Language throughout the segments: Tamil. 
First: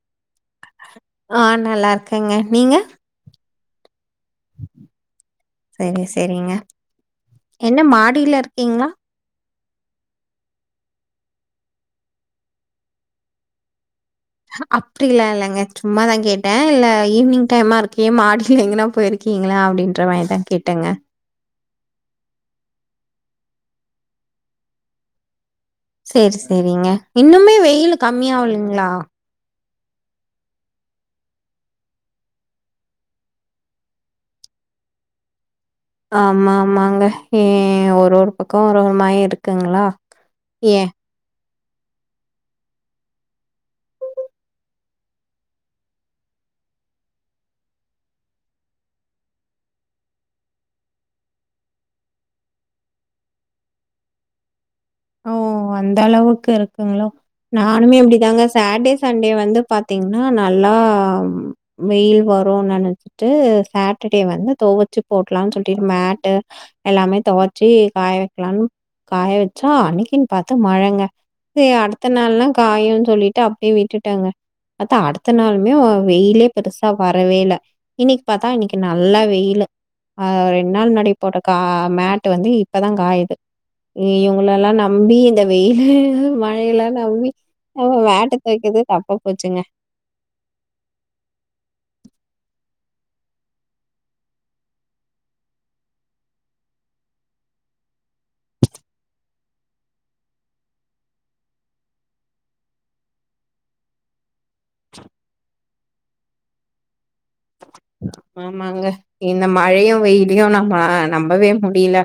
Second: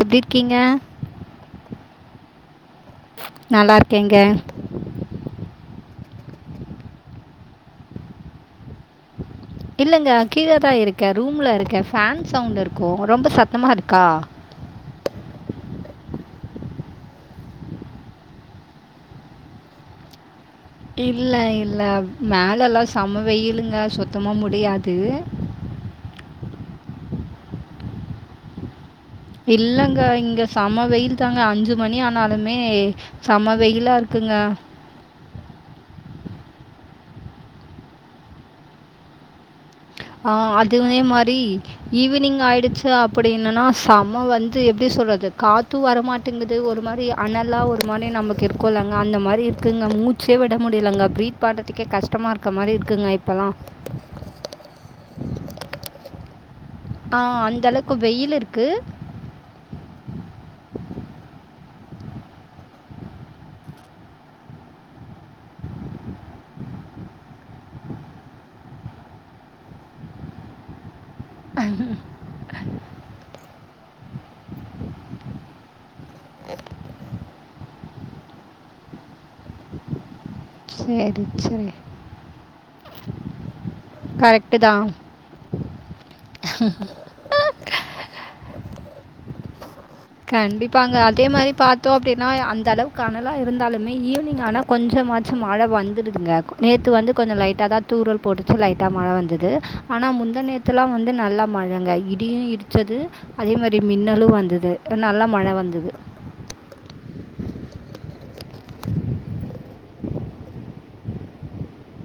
எப்டிருக்கீங்க ஆ நல்லா இருக்கேங்க நீங்க நல்லா இருக்கேங்க செரி செரிங்க என்ன மாடில இருக்கீங்ளா இல்லங்க கீழ தா இருக்க ரூமில்ல இருக்க ஃபேன் சவுண்ட் இருக்கும் ரொம்ப சத்தமா இருக்கா அப்டில்லா இல்லங்க சும்மா தா கேட்ட இல்ல ஈவினிங் டைமா இருக்கே மாடி எங்கன்னா போயிருக் இருக்கீங்களா அப்டின்ற மாரிதா கேட்டங்க இல்ல இல்ல மேலலா செம வெயிலுங்க சுத்தமா முடியாது சேரி சேரிங்க இன்னுமே வெயிலு கம்மியாவுலீங்களா இல்லங்க இங்க செம வெயில் தாங்க அஞ்சு மணி ஆனாலுமே செம்ம வெயிலா இருக்குங்க ஆமா ஆமாங்க ஏ ஒவ்வொரு பக்க ஒவ்வொரு மாரி இருக்குங்களா ஆ ஏன்? அதுவே மாரி ஈவினிங் ஆயிடுச்சு அப்டின்னன்னா செம வந்து எப்டி சொல்றது காத்து வரமாட்ட ட்டுங்கது ஒரு மாதிரி அனலா ஒரு மாதிரி நமக்கு இருக்கோலங்க அந்த மாதிரி இருக்குங்க மூச்சே விட முடிலங்க ப்ரீத் பாடுறதுக்கே கஷ்டமா இருக்க மாதிரி இருக்குங்க இப்பல்லா ஓ அந்த அளவுக்கு இருக்குங்கலா அந்த நானுமே அளவுக்கு வெயில் அப்டிதாங்க சாட்ட்டே இருக்குது சண்டே வந்து பாத்தீங்கன்னா நல்லா வெயில் வரும்னு நெனைச்சிட்டு சாட்டர்டே வந்து துவுவச்சு போட்டலாம்னு சொல்லிட்டு மேட்டு எல்லாமே துவச்சி காய வைக்கலாம்னு காய வச்ச அன்னிக்குன்னு பார்த்து மழங்க அடுத்த நாள்ல்லா காயம்னு சொல்லிட்டு அப்டியே விட்டுட்டங்க பாத்தா அடுத்த நாளுுமே வெயிலே பெருசா வரவேல இன்னிக்கு பார்த்தா இன்னிக்கு நல்லா வெயில் ஆஹ் ரெண்டு நாள் முன்னாடி சரி போட்ட கா சரி மேட்டு வந்து இப்பதா காயுது இவங்க கரெக்டு எல்லா தான் நம்பி இந்த வெயில் மழையிலல்லா மேட்ட துவக்கறதே தப்பா போச்சுங்க கண்டிப்பாங்க அதே மாதிரி பார்த்தோ அப்டின்னா அந்த அளவுக்கு அனல்லா இருந்தாலுமே ஈவினிங் ஆனா கொஞ்சமாச்சு மழ வந்துடுதுங்க நேற்று வந்து கொஞ்ச லைட்டா தா தூறல் போட்டுச்சு லைட்டா மழ வந்தது ஆனா முந்த நேரத்துலா வந்து நல்லா மழங்க இடியும் இடிச்சதது அதே மாதிரி மின்னலும் வந்தது நல்லா மழ வந்தது ஆமாங்க இந்த மழயும் வெயிலயு நம்ம நம்பவே முடியல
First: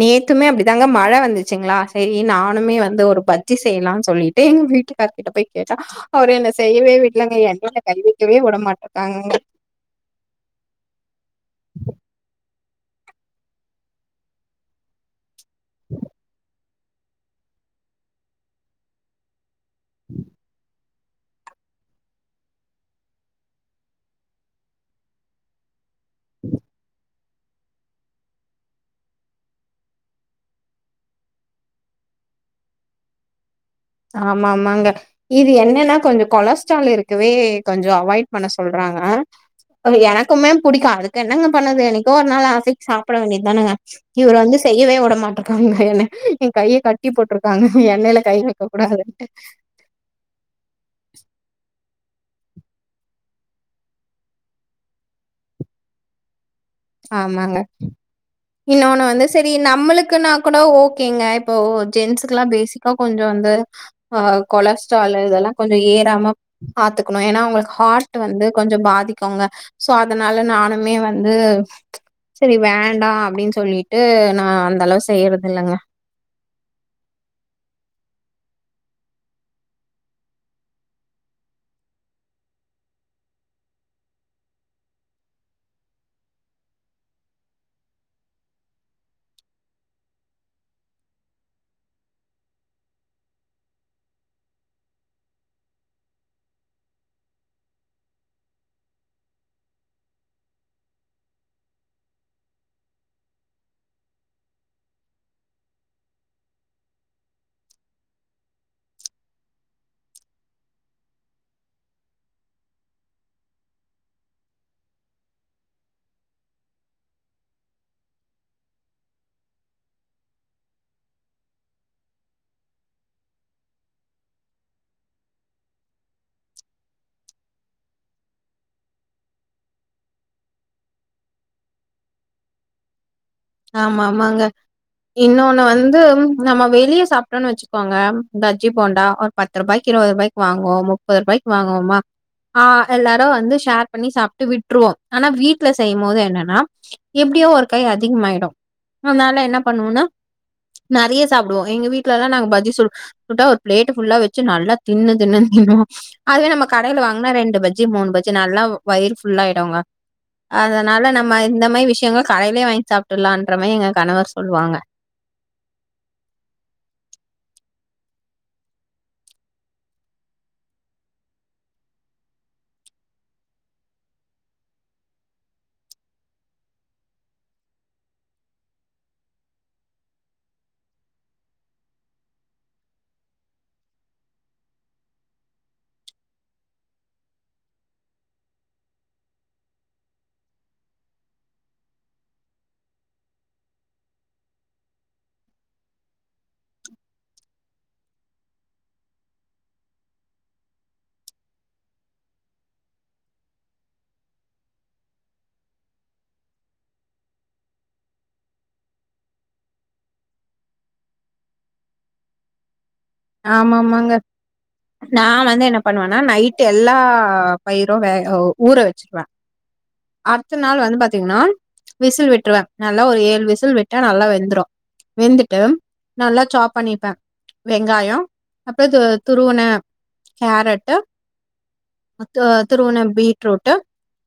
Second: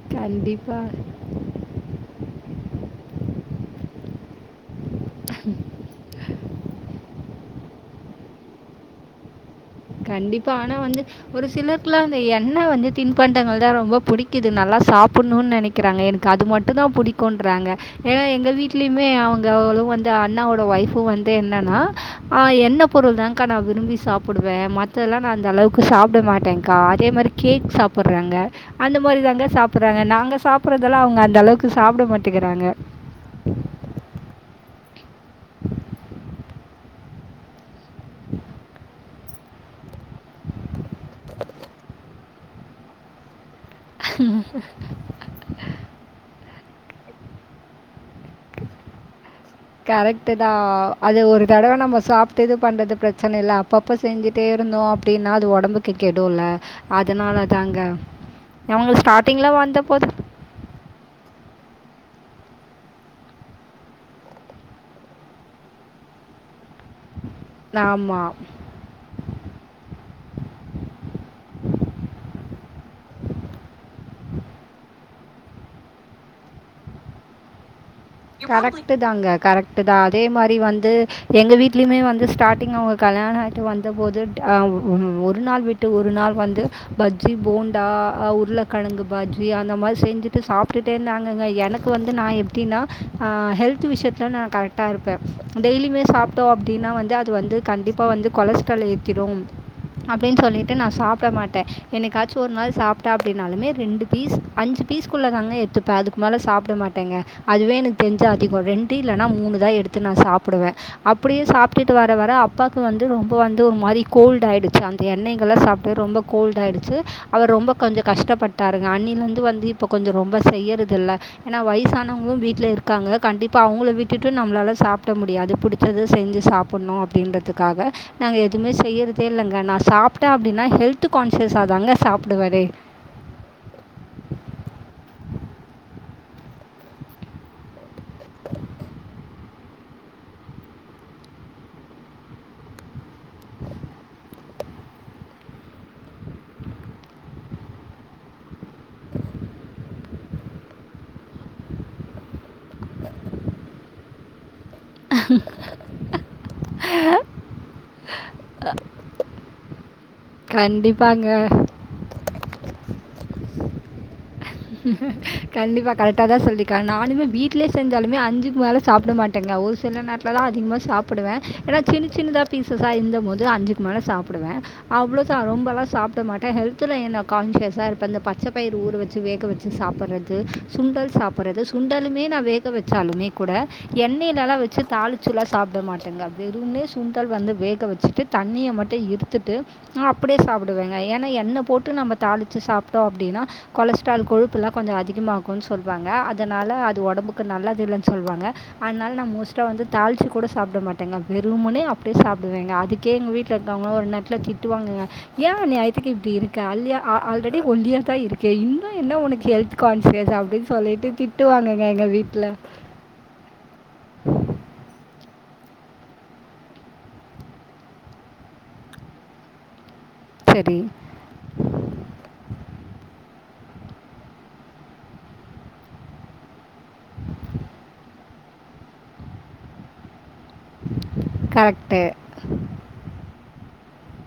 நேத்துமே அப்டித்தாங்க கண்டிப்பா. மழ வந்துச்சுங்களா சரி நானுமே வந்து ஒரு பஜ்ஜி செய்யலாம்னு சொல்லிட்டு எங்க வீட்டுக்கார கிட்ட போய் கேட்ட அவரு என்ன செய்யவே வீட்டுலங்க என்னங்க கண்டுக்கவே விடமாட்டாங்க கண்டிப்பா ஆனா வந்து ஒரு சிலருக்குலா அந்த எ வந்து தின்பண்டங்கள் தா ரொம்ப பிடிக்குது நல்லா சாப்டணும்னு நெனைக்கிறாங்க எனக்கு அது மட்டு ம தா புடிக்கும்ன்றாங்க ஏன்னா எங்க வீடலயுமே அவங்க அவ்ளோ வந்து அண்ணாவோட ஒய்ஃப் யு வந்து என்னன்னா என்ன பொருள்்தானக்கா நா விரும்பி சாப்டுவ மத்தெல்லா நா அந்த அளவுக்கு சாப்ட மாட்டங்க்கா அதே மாதிரி கேக் சா புட்றாங்க அந்த மாரி தாங்க சாப்பிட்றாங்க நாங்க சாப்பிட்றதெல்லா அவ்ங்க அந்தளவுக்கு சாப்ட மாட்டிக்கிறாங்க ஆமாமாங்க இது என்னன்னா கொஞ்சோ கொலஸ்ட்ரால் இருக்கவே கொஞ்சோ அவாய்ட் பண்ண சொல்றாங்க அது எனக்குமே புடிக்கு அதுக்கு என்னங்க பண்ணற்து என்னைக்கோ ஒரு நாள் ஆசைக் சாப்பட வேண்டியதானுங்க இவுர் வந்து செய்யவே விட மாட்டக்காங்க என்ன எங்கைய கட்டி போட்ருக்காங்க எண்ணைல கை வெக் க கூடாதுன்ட்டு கரெக்ட்டு தா அது ஒரு தடவ நம்ம சாப்ட்டு இது பண்றது பிரச்சன இல்ல அப்பப் ப செஞ்சுட்டே இருந்தோ அப்டினா அது ஒடம்புக்கு கெடுல்ல ஆமாங்க அவங்க இன்னோன்னு வந்து ஸ்டார்ட்டிங்ல செரி வந்தபோது நம்மளுக்கு நா கூட ஓகேங்க இப்போ ஜென்ஸுக்கெல்லா பேசிக்கா கொஞ்சோ வந்து ஆ கொலஸ்ட்ரால் இதெல்லா கொஞ்ச ஏறாம பாத்துக்கணும் ஏன்னா அவங்க ஹார்ட் ஆமா. வந்து கொஞ்ச பாதிக்கோங்க சோ அதனால நானுமே வந்து சேரி வேண்டா அப்டின்னு சொல்லிட்டு நா அந்த அளவு செய்யறது இல்லங்க கரெக்ட் தாங்க கரெக்ட்தா அதே மாதிரி வந்து எங்க வீட்லயுமே வந்து ஸ்டார்டிங் அவங்க கல்யாணோ ஆய்ட்டு வந்தபோது அ ம் ஒரு நாள் விட்டு ஒரு நாள் வந்து ப ஜ்ஜி, போண்டா அ உர்ளக்கெழங்கு பஜ்ஜி அந்த மாரி செஞ்சுட்டு சாப்ட்டுட்டே இருந்தாங்கங்க எனக் கு வந்து நா எப்டினா அ ஹெல்த்து விஷ்யத்துல நா கரெக்டா இருப்பே டெய்லியுமே சாப்ட்டோ அப்டினா வந்து அது வந்து கண்டிப்பா வந்து கொலஸ்ட்ரால் ஏத்திரு அப்டின் சொல்லிட்டு நா சாப்ட மாட்டே என்னைக்காச்சு ஒரு நாள் சாப்ட்டே அப்டின்னாலுமே ரெண்டு பீஸ் அஞ்சு பீஸ்க்குள்ளதாங்க எடுத்துப்பே அதுக் மேல சாப்ட மாட்டேங்க அதுவே எனக் தெர்ஞ்சு அதிகோ ரெண்டு இல்லனா மூணு தா எடுத்து நா சாப்புடுவே அப்பிடியே சாப்ட்டுட்டு வர வர அப்பாக்கு வந்து ரொம்ப வந்து ஒரு மாரி கோல்டு ஆய்டுச்சு அந்த எண்ணைங்கல்லா சாப்ட்டு ரொம்ப கோல்ட் ஆய்டுச்சு அவுர் ரொம்ப கொஞ்சோ கஷ்டப்பட்டாருங்க அன்னைலிர்ந்து வந்து இப்ப கொஞ்சோ ரொம்ப செய்யறதில்ல ஏனா வய்சா னவ்ங்க வீட்ல இருக்காங்க கண்டிப்பா அவுங்கள விட்டுட்டு நம்ளால சாப்ட முடியாது புடிச்சது செஞ்சு சாப்புட்ணு அப்டின்றத்துக்காக நாங்க எதுமே செய்யறதே இல்லங்க நா சாப்ட்டே அப்டினா ஹெல்த்து கான்சியஸா தாங்க சாப்டுவறே ஆமாமாங்க இன்னோன்னு வந்து நம்ம வெளிய சாப்ட்டோன் வெச்சுக்கோங்க பஜ்ஜி போண்டா ஒரு பத்துருபாய்க்கு இருவதுருபாய்க் வாங்குவோ ஒரு முப்பதுருபாய்க் வாங்குவோமா வாங்குவோமா ஆ எல்லாரு வந்து ஷேர் பண்ணி சாப்ட்டு விட்ருவோ ஆனா வீட்ல செய்யுமோது என்னன்னா எப்டியு ஒரு கை அதிக்மாய்டு அத்னால என்ன பண்ணுவோனா நெறைய சாப்டுவோ எங்க வீட்லல்லா நாங் பஜ்ஜி சு சுட்டா ஒரு ப்ளேட்டு ஃபுல்லா வெச்சு நல்லா தின்னு தின்னுன் தின்னுவோ அதுவே நம்ம ‌கடைல வாங்னா ரெண்டு பஜ்ஜி மூணு பஜ்ஜி நல்லா வயிறு ‌ஃபுல்லாய்டுங்க அதனால கண்டிப்பாங்க நம்ம இந்த மாரி விஷ்யங்கள கடைலயே வாய்ங் சாப்ட்டர்லான்ற மாரி எங்க கணவர் சொல்லுவாங்க கண்டிப்பா கரெக்ட்டா தா சொல்லிருக்காங் நானுமே வீட்லே செஞ்சாலுமே அஞ்சுக் மேல சாப்பட மாட்டேங்க ஒரு சில நேரத் துலல்லா அதிகமா சாப்புடுவே ஏனா சின்ன சின்னதா பீஸஸ்சா இருந்தமோது அஞ்சுக் மேல சாப்புடுவே அவ்ளோதா ரொம்பல்லா சாப்ட மாட்டே ஹெல்த்துலயே நா கான்சியஸ்ஸா இருப்பே இந்த பச்ச பயிறு ஊறு வெச் சு வேக வெச்சு சாப்பட்றது சுண்டல் சாப்பட்றது சுண்டலுமே நா வேக வெச்சாலுமே கூட எண்ணைலல்லா‌ வெச்சு தாளிச்சுல்லா‌ சாப்ட மாட்டேங்க வெறும்னே சுண்டல் வந்து வேக வெச்சிட்டு தண்ணிய‌ மட்டு இருத்துட்டு நா அப்டியே சாப்புடுவேங்க ஏனா எண்ண போட்டு நம்ம தாளிச்சு சாப்ட்டோ அப்டினா கொலஸ்ட்ரால் கொழுப்புல்லா கொஞ்சோ அதிகமாகுன் சொல்வாங்க அதனால அது ஒடம்புக்கு நல்லதில்லன் சொல்வாங்க அன்னால் நா மோஸ்ட்டா வந்து தாள்ச்சு கூட சாப்ட மாட்டேங்க வெறும்முனே அப்டியே சாப்டுவேங்க அதுக் கே எங்க வீட்லருக்கறவ்ங்கல்லா ஒரு நேரத்துல திட்டுவாங்கங்க ஏ அநியாயத்துக்கு இப்டி இருக்க அல்லியா அ ஆல்ரெடி ஒல்லியா தா இருக் கே இன்னு என்ன உனக்கு ஹெல்த்து கான்சியஸ் அப்டின் சொல்லிட்டு திட்டுவாங்கங்க எங்க வீட்ல ஆமா ஆமாங்க நா வந்து என்ன பண்ணுவேணா நைட்டு எல்லா பயிரு வேக ஊற வச்சிருவே அடுத்த சரி நாள் வந்து பாத்தீங்கனா விசில் விட்டுருவே‌ நல்லா ஒரு ஏழு விசில் விட்டா நல்லா வெந்துரு வெந்துட்டு நல்லா சாப் பண்ணிப்பே வெங்காயோ அப்புறோ து துருவுன கேரட்டு கரெக்ட்டு ம் து துருவுன பீட்ரூட்டு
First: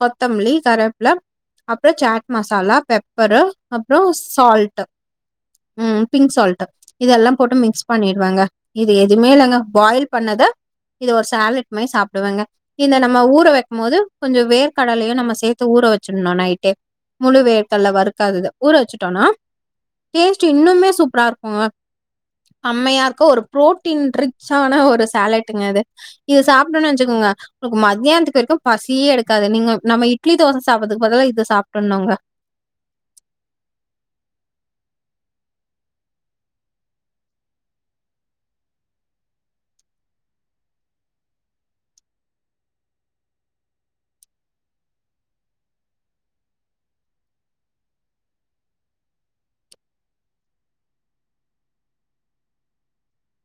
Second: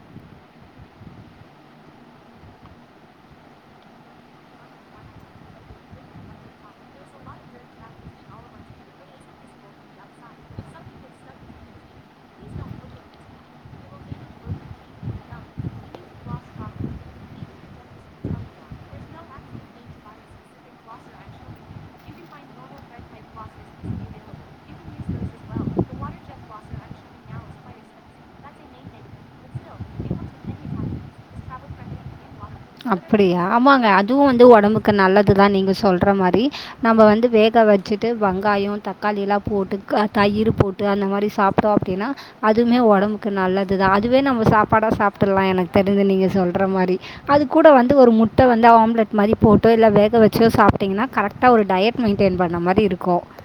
கொத்தம்பிலி கருவேப்பில அப்புறோ சேட் மசாலா பெப்பரு அப்புறோ சால்ட்டு ம் பிங்க் சால்ட்டு இதெல்லா போட்டு மிக்ஸ் பண்ணிடுவேங்க இது எதுவுமே இல்லங்க பாயில் பண்ணத இது ஒரு சாலட் மாரி சாப்பிடுவேங்க இந்த நம்ம ஊற வைக்கு போது கொஞ்சோ வேர்க்கடலையு நம்ம சேர்த் து ஊற வச்சு இன்னோ நைட்டே முழு வேர்க்கடல வறுக்காதது ஊற வச்சுட்டோம்னா டேஸ்ட் இன்னுமே சூப்பரா இருக்குங்க அம்மையா இருக்க ஒரு புரோட்டீன் ரிச்சான ஒரு சேலட்டுங்க அது இது சாப்பிட்டோனு வச்சிக்கோங்க ஒங்களுக்கு மத்தியானத்துக்கு வரைக்கு பசியே எடுக்காது நீங்க நம்ம இட்லி தோச சாப்பிடறதுக்கு பதிலா இத சாப்ட்றனுங்க அப்டியா ஆமாங்க அதுவு வந்து ஒடம்புக்கு நல்லதுதா நீங்க சொல்ற மாரி நம்ம வந்து வேக வச்சுட்டு வங்காயோ தக்காளி எல்லா போட்டுக்க தயிரு போட் அந்த மாரி சாப்ட்டோ அப்டினா அதுவுமே ஒடம்புக்கு நல்லதுதா அதுவுமே நம்ம சாப்பாடா சாப்டறலா எனக்கு தெரிஞ்சு நீங்க சொல்ற மாரி அது கூட வந்து ஒரு முட்ட வந்து ஆம்லெட் மாரி போட்டு இல்ல வேக வச்சோ சாப்ட்டிங்கனா கரெக்டா ஒரு டயட் மெயின்டெய்ன் பண்ண மாரி இருக்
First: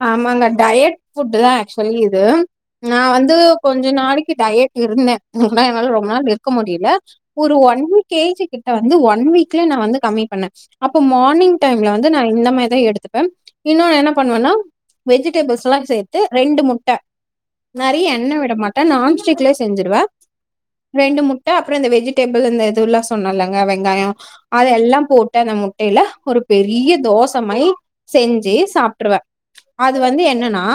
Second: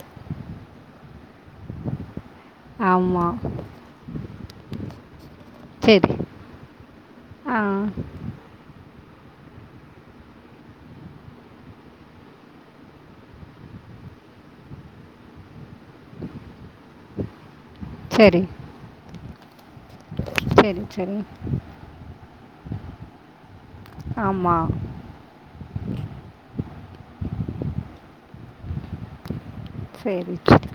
ஆமாங்க டயட் ஃபுட்டு தா ஆக்சுவலி இது நா ஆமா. வந்து கொஞ்ச நாளைக்கி டயட் இருந்தே ஆனா என்னால ரொம்ப சரி. நாள் இருக் க்க முடியல ஒரு ஆ. ஒன் கே ஜி கிட் ட்ட வந்து ஒன் வீக்லயே நா வந்து கம்மி பண்ணே அப்ப மார்னிங் டைம்ல வந்து நா இந்த மாரி தா எடுத்துப்பே இன்னு என்ன பண்ணுவேனா வெஜிடபிள்ஸ்லா சேர்த்து ரெண்டு முட்ட நெறையா எண்ணெ சரி. விட மாட்டே நா நான்ஸ்டிக்லயே செஞ்சுடுவே சரி, சரி. ரெண்டு முட்ட அப்புறோ இந்த வெஜிடபிள் இந்த இதுலா ம் நல்லங்கா வெங்காயோ ஆமா. அத எல்லா போட் டு அந்த முட்டையில ஒரு பெரிய தோசமயி செஞ்சு சாப்ட்ருவே அது வந்து சரி, என்னன்னா சரி.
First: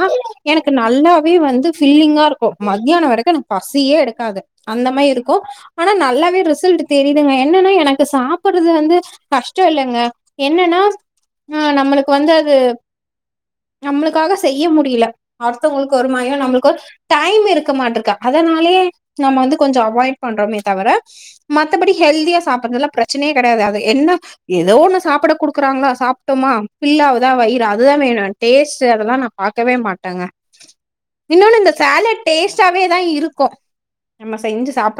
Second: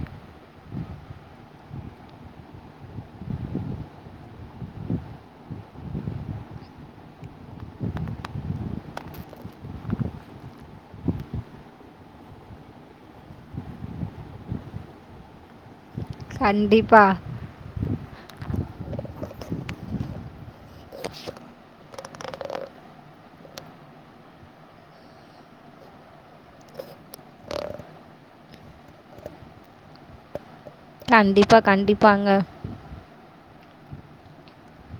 எனக்கு நல்லாவே வந்து ஃபில்லிங்கா இருக்கு மத்தியானோ வரைக்கு எனக்கு பசியே எடுக்காது அந்த மாரி இருக்கு ஆனா நல்லாவே ரிசல்ட் தெரியுதுங்க என்னன்னா எனக்கு சாப்பிடுறது வந்து கஷ்டோ இல்லங்க என்னன்னா ஆ நம்மளுக்கு வந்து அது நம்மளுக்காக செய்ய முடியல அடுத்தவுங்களுக்கு ஒரு மாயோ நம்மளுக்கு ஒரு கண்டிப்பா. டைம் இருக்க மாட்டுக்க அதனாலயே நம்ம வந்து கொஞ்சோ அவாய்ட் பண்றோமே தவிர மத்தபடி ஹெல்தியா சாப்பிடறதுல்லா பிரச்சனையே கெடையாது அது என்ன எதோ ஒன்னு சாப்பிட குடுக்குறாங்களா சாப்ட்டோமா பில்லாவதா வயிறு அதுதா வேணு டேஸ்ட்டு அதெல்லா நா பாக்கவே மாட்டேங்க கண்டிப்பா, இன்னொன்னு இந்த சாலட் கண்டிப்பாங்க. டேஸ்ட் ச்சாவே தா இருக்கு நம்ம செஞ்சு சாப்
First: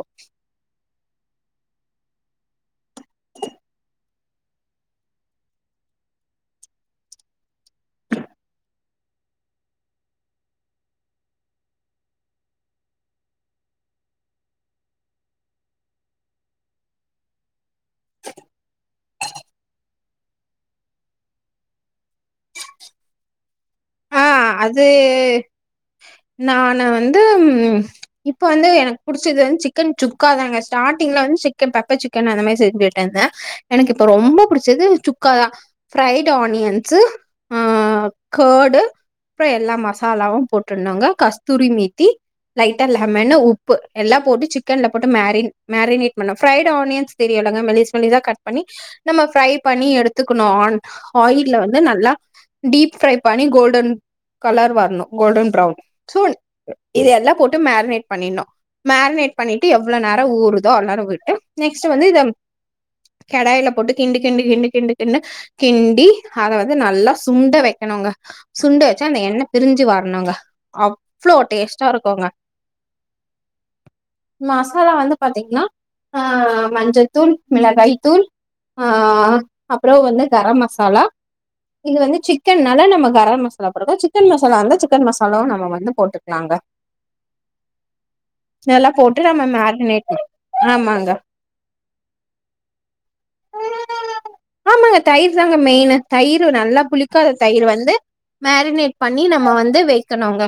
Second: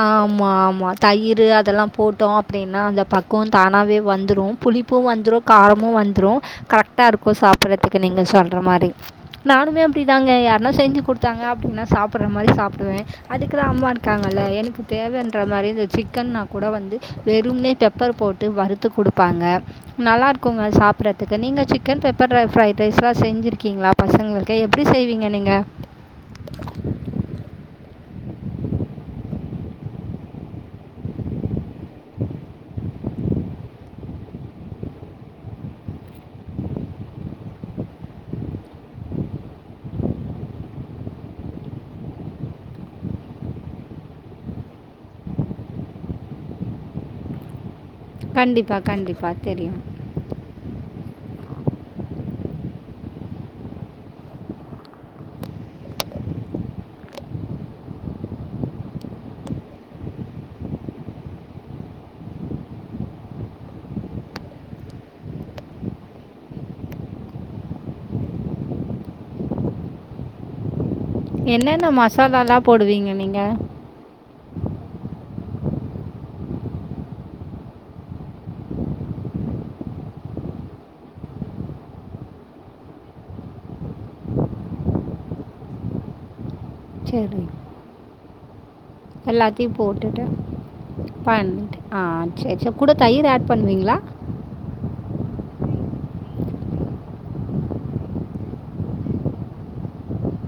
ஆ ஆமா ஆமா தயிரு அதெல்லா போட்டோ அப்டினா அந்த பக்கோ தானாவே வந்துரு புளிப்பு வந்துரு காரமு வந்துரு கரெக்டா இருக்கு சாப்பிடுறதுக்கு நீங்க சொல்ற மாரி நானுமே அப்டிதாங்க யாருனா செஞ்சு குடுத்தாங்க அப்டினா சாப்பிடுடற மாரி சாப்டுவே அதுக்குதா அம்மா இருக்காங் நல்லா எனக்கு தேவன்ற மாதிரி இந்த சிக்கன்னா கூட வந்து வெறுமனே பெப்பர் போட்டு வறுத்து குடுப் பாங்க நல்லா இருக்குங்க சாப்ட்றதுக்கு நீங்க சிக்கன் பெப்பர் ட்ற ஃப்ரைட் ரைஸ்லா செஞ்சிருக்கீங்ளா அ அது நானு வந்து ம் இப்ப வந்து எனக்கு புடுச்சது வந்து சிக்கன் சுக்கா தாங்க ஸ்டாட்டிங்ல வந்து சிக்கன் பெப்பர் சிக்கன் அந்த மாரி செஞ்சுட்டேங்க எனக்கு இப்ப ரொம்ப புடுச்சது சுக்காதா ஃப்ரைடு ஆனியன்ஸு அ கர்டு அப்றொ எல்லா மசாலாவு போட்டுட்னுங்க கஸ்தூரி மேத்தி லைட்டா லெமனு உப்பு எல்லா போட்டு சிக்கன்ல போட்டு மேரி மேரினேட் பண்ணு ஃப்ரைடு ஆனியன்ஸ் தெரியலங்க மெலிஸ் மெலிசா கட் பண்ணி கண்டிப்பாக நம்ம கண்டிப்பாக ஃப்ரை தெரியும் பண்ணி எடுத் துக்கணு ஆன் ஆயில்ல வந்து நல்லா டீப் ஃப்ரை பண்ணி கோல்டன் கலர் வர்ணு கோல்டன் ப்ரவ்ன் சோ இது எல்லா போட்டு மேரினேட் பண்ணிர்னு மேரினேட் பண்ணிட்டு எவ்ளோ நேரொ ஊறுதோ அவ்ள் நேரொ விட்டு நெக்ஸ்ட்டு வந்து இத கடாய்ல போட்டு கிண்டு கிண்டு கிண்டு கிண்டு கின்னு கிண்டி அத வந்து நல்லா சுண்ட வெக்கணுங்க சுண்டு ஞ்சோ அந்த எண்ண பிரிஞ்சு வரனுங்க என்னென்ன மசாலால்லா போடுவீங்க நீங்க மசாலா வந்து பாத்திங்கன்னா ஆ மஞ்சத்தூள் மிளகாய்த்தூள் ஆ அப்றொ வந்து கரம் மசாலா இது வந்து சிக்கன்னால நம்ம கரம் மசா நல்லா போட்ருக்க சிக்கன் மசாலா வந்து சிக்கன் மசாலாவு நம்ம வந்து போட்டுக்லாங்க செரி நல்லா போட்டு நம்ம மேரிநேட்டிங் பண்ணிட் ஆ சேர் சேர் கூட தயிர் ஆட் பண்ணுவீங்களா ஆமாங்க தயிர் தாங்க மெயினு தயிர் நல்லா புளிக்காத தயிர் வந்து மேரினேட் பண்ணி நம்ம வந்து வெய்க்கணுங்க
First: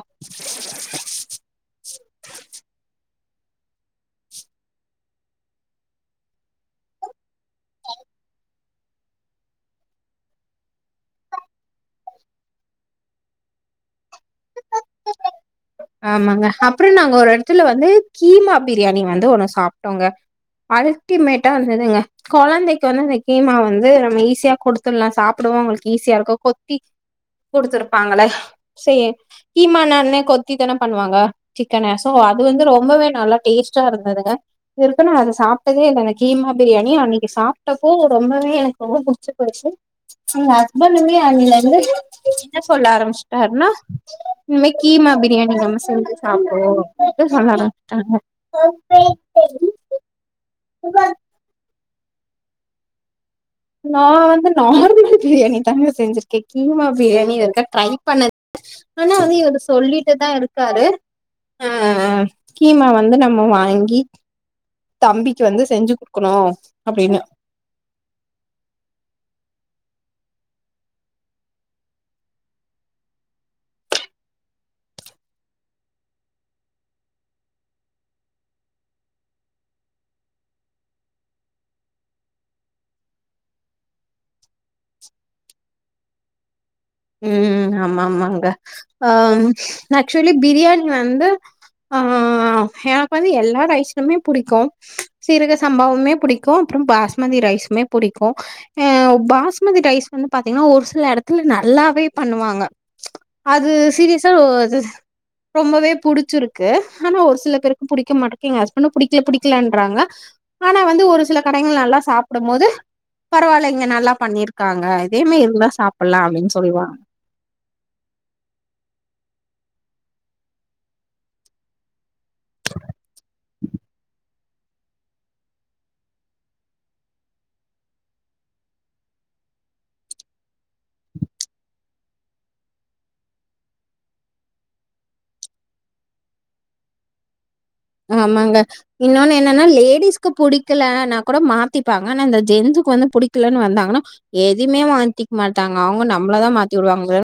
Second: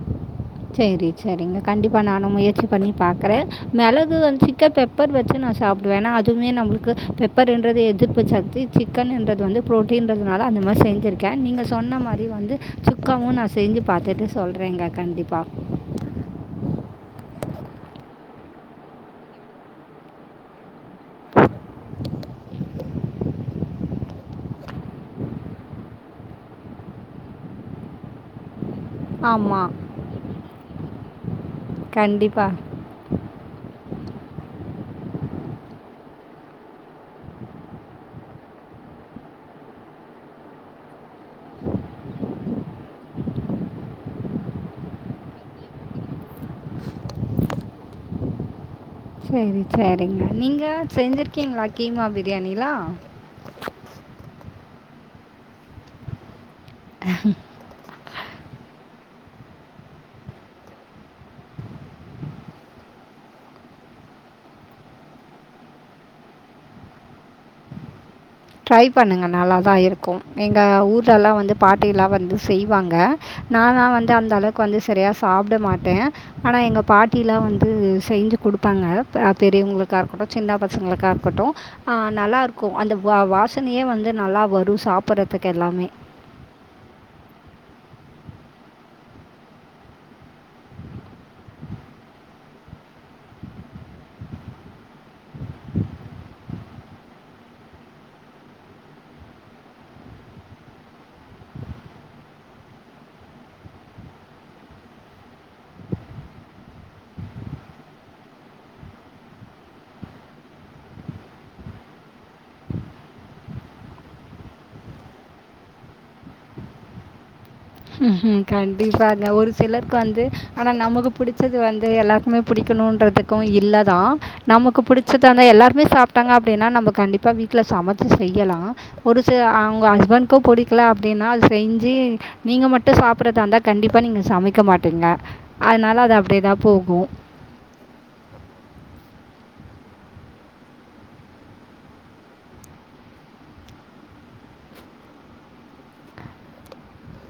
சேரி சேரிங்க கண்டிப்பா நானு முயற்சி பண்ணி பாக்குறே மெளகு வந் சிக்கன் பெப் பெப்பர் வச்சு நா சாப்டுவே ஏனா அதுவுமே நம்ப்ளுக்கு பெப்பருன்றது எதிர்ப்பு சத்தி சிக்கனுன்றது வந்து ப்ரோட்டீன்றதுனால அந்த மாரி செஞ்சுருக்கே நீங்க சொன்ன மாரி வந்து சுக்காவு நா செஞ்சு பாத்துட்டு சொல்றேங்க கண்டிப்பா ஆமாங்க அப்றொ நாங்க ஒரு எடத்துல வந்து கீமா பிரியாணி வந்து ஒன்னு சாப்ட்டோங்க அல்டிமேட்டா இருந்ததுங்க கொழந்தை இப்ப வந்து அந்த கீமா வந்து நம்ம ஈஸியா கொடுத்துட்லா சாப்புடவு அவுங்களுக் ஈஸியா இருக்கு கொத்தி குடுத்துருப்பாங்கள சே ஆமாம் கீமானா என்ன கொத்தி தான பண்ணுவாங்க சிக்கன சோ அது கண்டிப்பாக வந்து ரொ ரொம்பவே நல்லா டேஸ்ட்டா இருந்ததுங்க இதுவ்ருக்கு நா அத சாப்ட்டதே இல்லங்க கீமா பிரியாணி அன்னக்கி சாப்ட்டப்போ ரொம்பவே எனக்கு ரொம்ப புடுச்சு போச்சு எங்க ஹஸ்பண்டுமே அதுல இருந்து என்ன சொல்ல ஆரம்பிச்ட்டாருனா இன்மே கீமா பிரியாணி நம்ம செஞ்சு சாப்டுவோ அப்டி சொல்ல ஆரமிச்ட்டாங்க சஸரி சேரி சேரிங்க நீங்க செஞ்சிருக்கீங்களா கீமா பிரியாணிலா நா வந்து நார்மல் பிரியாணி தாங்க செஞ்சிருக்கே கீமா பிரியாணி இது வருக்கு ட்ரை பண்ணது ஆனா அது இவரு சொல்லிட்டுதா இருக்காரு அ கீமா வந்து நம்ம வாங்கி தம்பிக்கு வந்து செஞ்சு குடுக்குணு அப்டின்னு ட்ரை பண்ணுங்க நல்லா தா இருக்கு எங்க ஊர்லலா வந்து பாட்டில்லா வந்து செய்வாங்க நானா வந்து அந்த அளவுக்கு வந்து சரியா சாப்ட மாட்டே ஆனா எங்க பாட்டிலா வந்து செஞ்சு குடுப்பாங்க அ பெரியவங்களுக்கா இருக்கட்டு சின்ன பசங்களுக்கா இருக்கட்டு ஆ நல்லாருக்கு அந்த வா வாசனையே வந்து நல்லா வரு சாப்பறதுக்கு எல்லாமே ம் ஆமாமாங்க அம் நா ஆக்சுவலி பிரியாணி வந்து ஆ எனக்கு வந்து எல்லா ரைஸ்லுமே புடிக்கு சீரக சம்பாவுமே புடிக்கு அப்பறம் பாஸ்மதி ரைஸ் மே புடிக்கு அ பாஸ்மதி ரைஸ் வந்து பாத்தீங்னா ஒரு சில எடத்துல ந ல்லாவே பண்ணுவாங்க அது சீரியஸா அது ரொம்பவே புடிச்சிருக்கு ஆனா ஒரு சில பேருக்கு புடிக்க மாட்டக்கு எங்க ஹஸ்பண்டு புடிக்கல புடிக்கலன்றாங்க ஆனா வந்து ஒரு சில கடைங்கள் நல்லா சாப்டும் போது பரவால்லங்க நல்லா பண்ணிருக்காங்க இதேமே இருந்தா சாப்பல்லா அப்டின் சொல்வாங் கண்டிப்பாங்க ஒரு சிலருக்கு வந்து ஆனா நமக்கு புடிச்சது வந்து எல்லாருக்குமே புடிக்கணுன்றது க்கு இல்லதா நமக்கு புடுச்சதான எல்லாருமே சாப்ட்டாங்க அப்டின்னா நம்ம கண்டிப்பா வீட்ல சமைச்சு செய்யலா ஒரு சு அவுங்க ஹஸ்பண்ட்க்கு புடிக்கல அப்டின்னா அது செஞ்சு நீங்க மட்டு சாப்பறதாந்தா கண்டிப்பா நீங்க சமைக்க மாட்டீங்க அதனால அது அப்டியே தா போகு ஆமாங்க இன்னொன்னு என்னன்னா லேடிஸ்க்கு புடிக்கலன்னா கூட மாத்திப்பாங்க ஆனா இந்த ஜென்ஸுக்கு வந்து புடிக்கலன் வந்தாங்னா எதுமே மாத்திக் மாட்டாங்க அவுங்க நம்மளதா மாத்தி விடுவாங்ளே த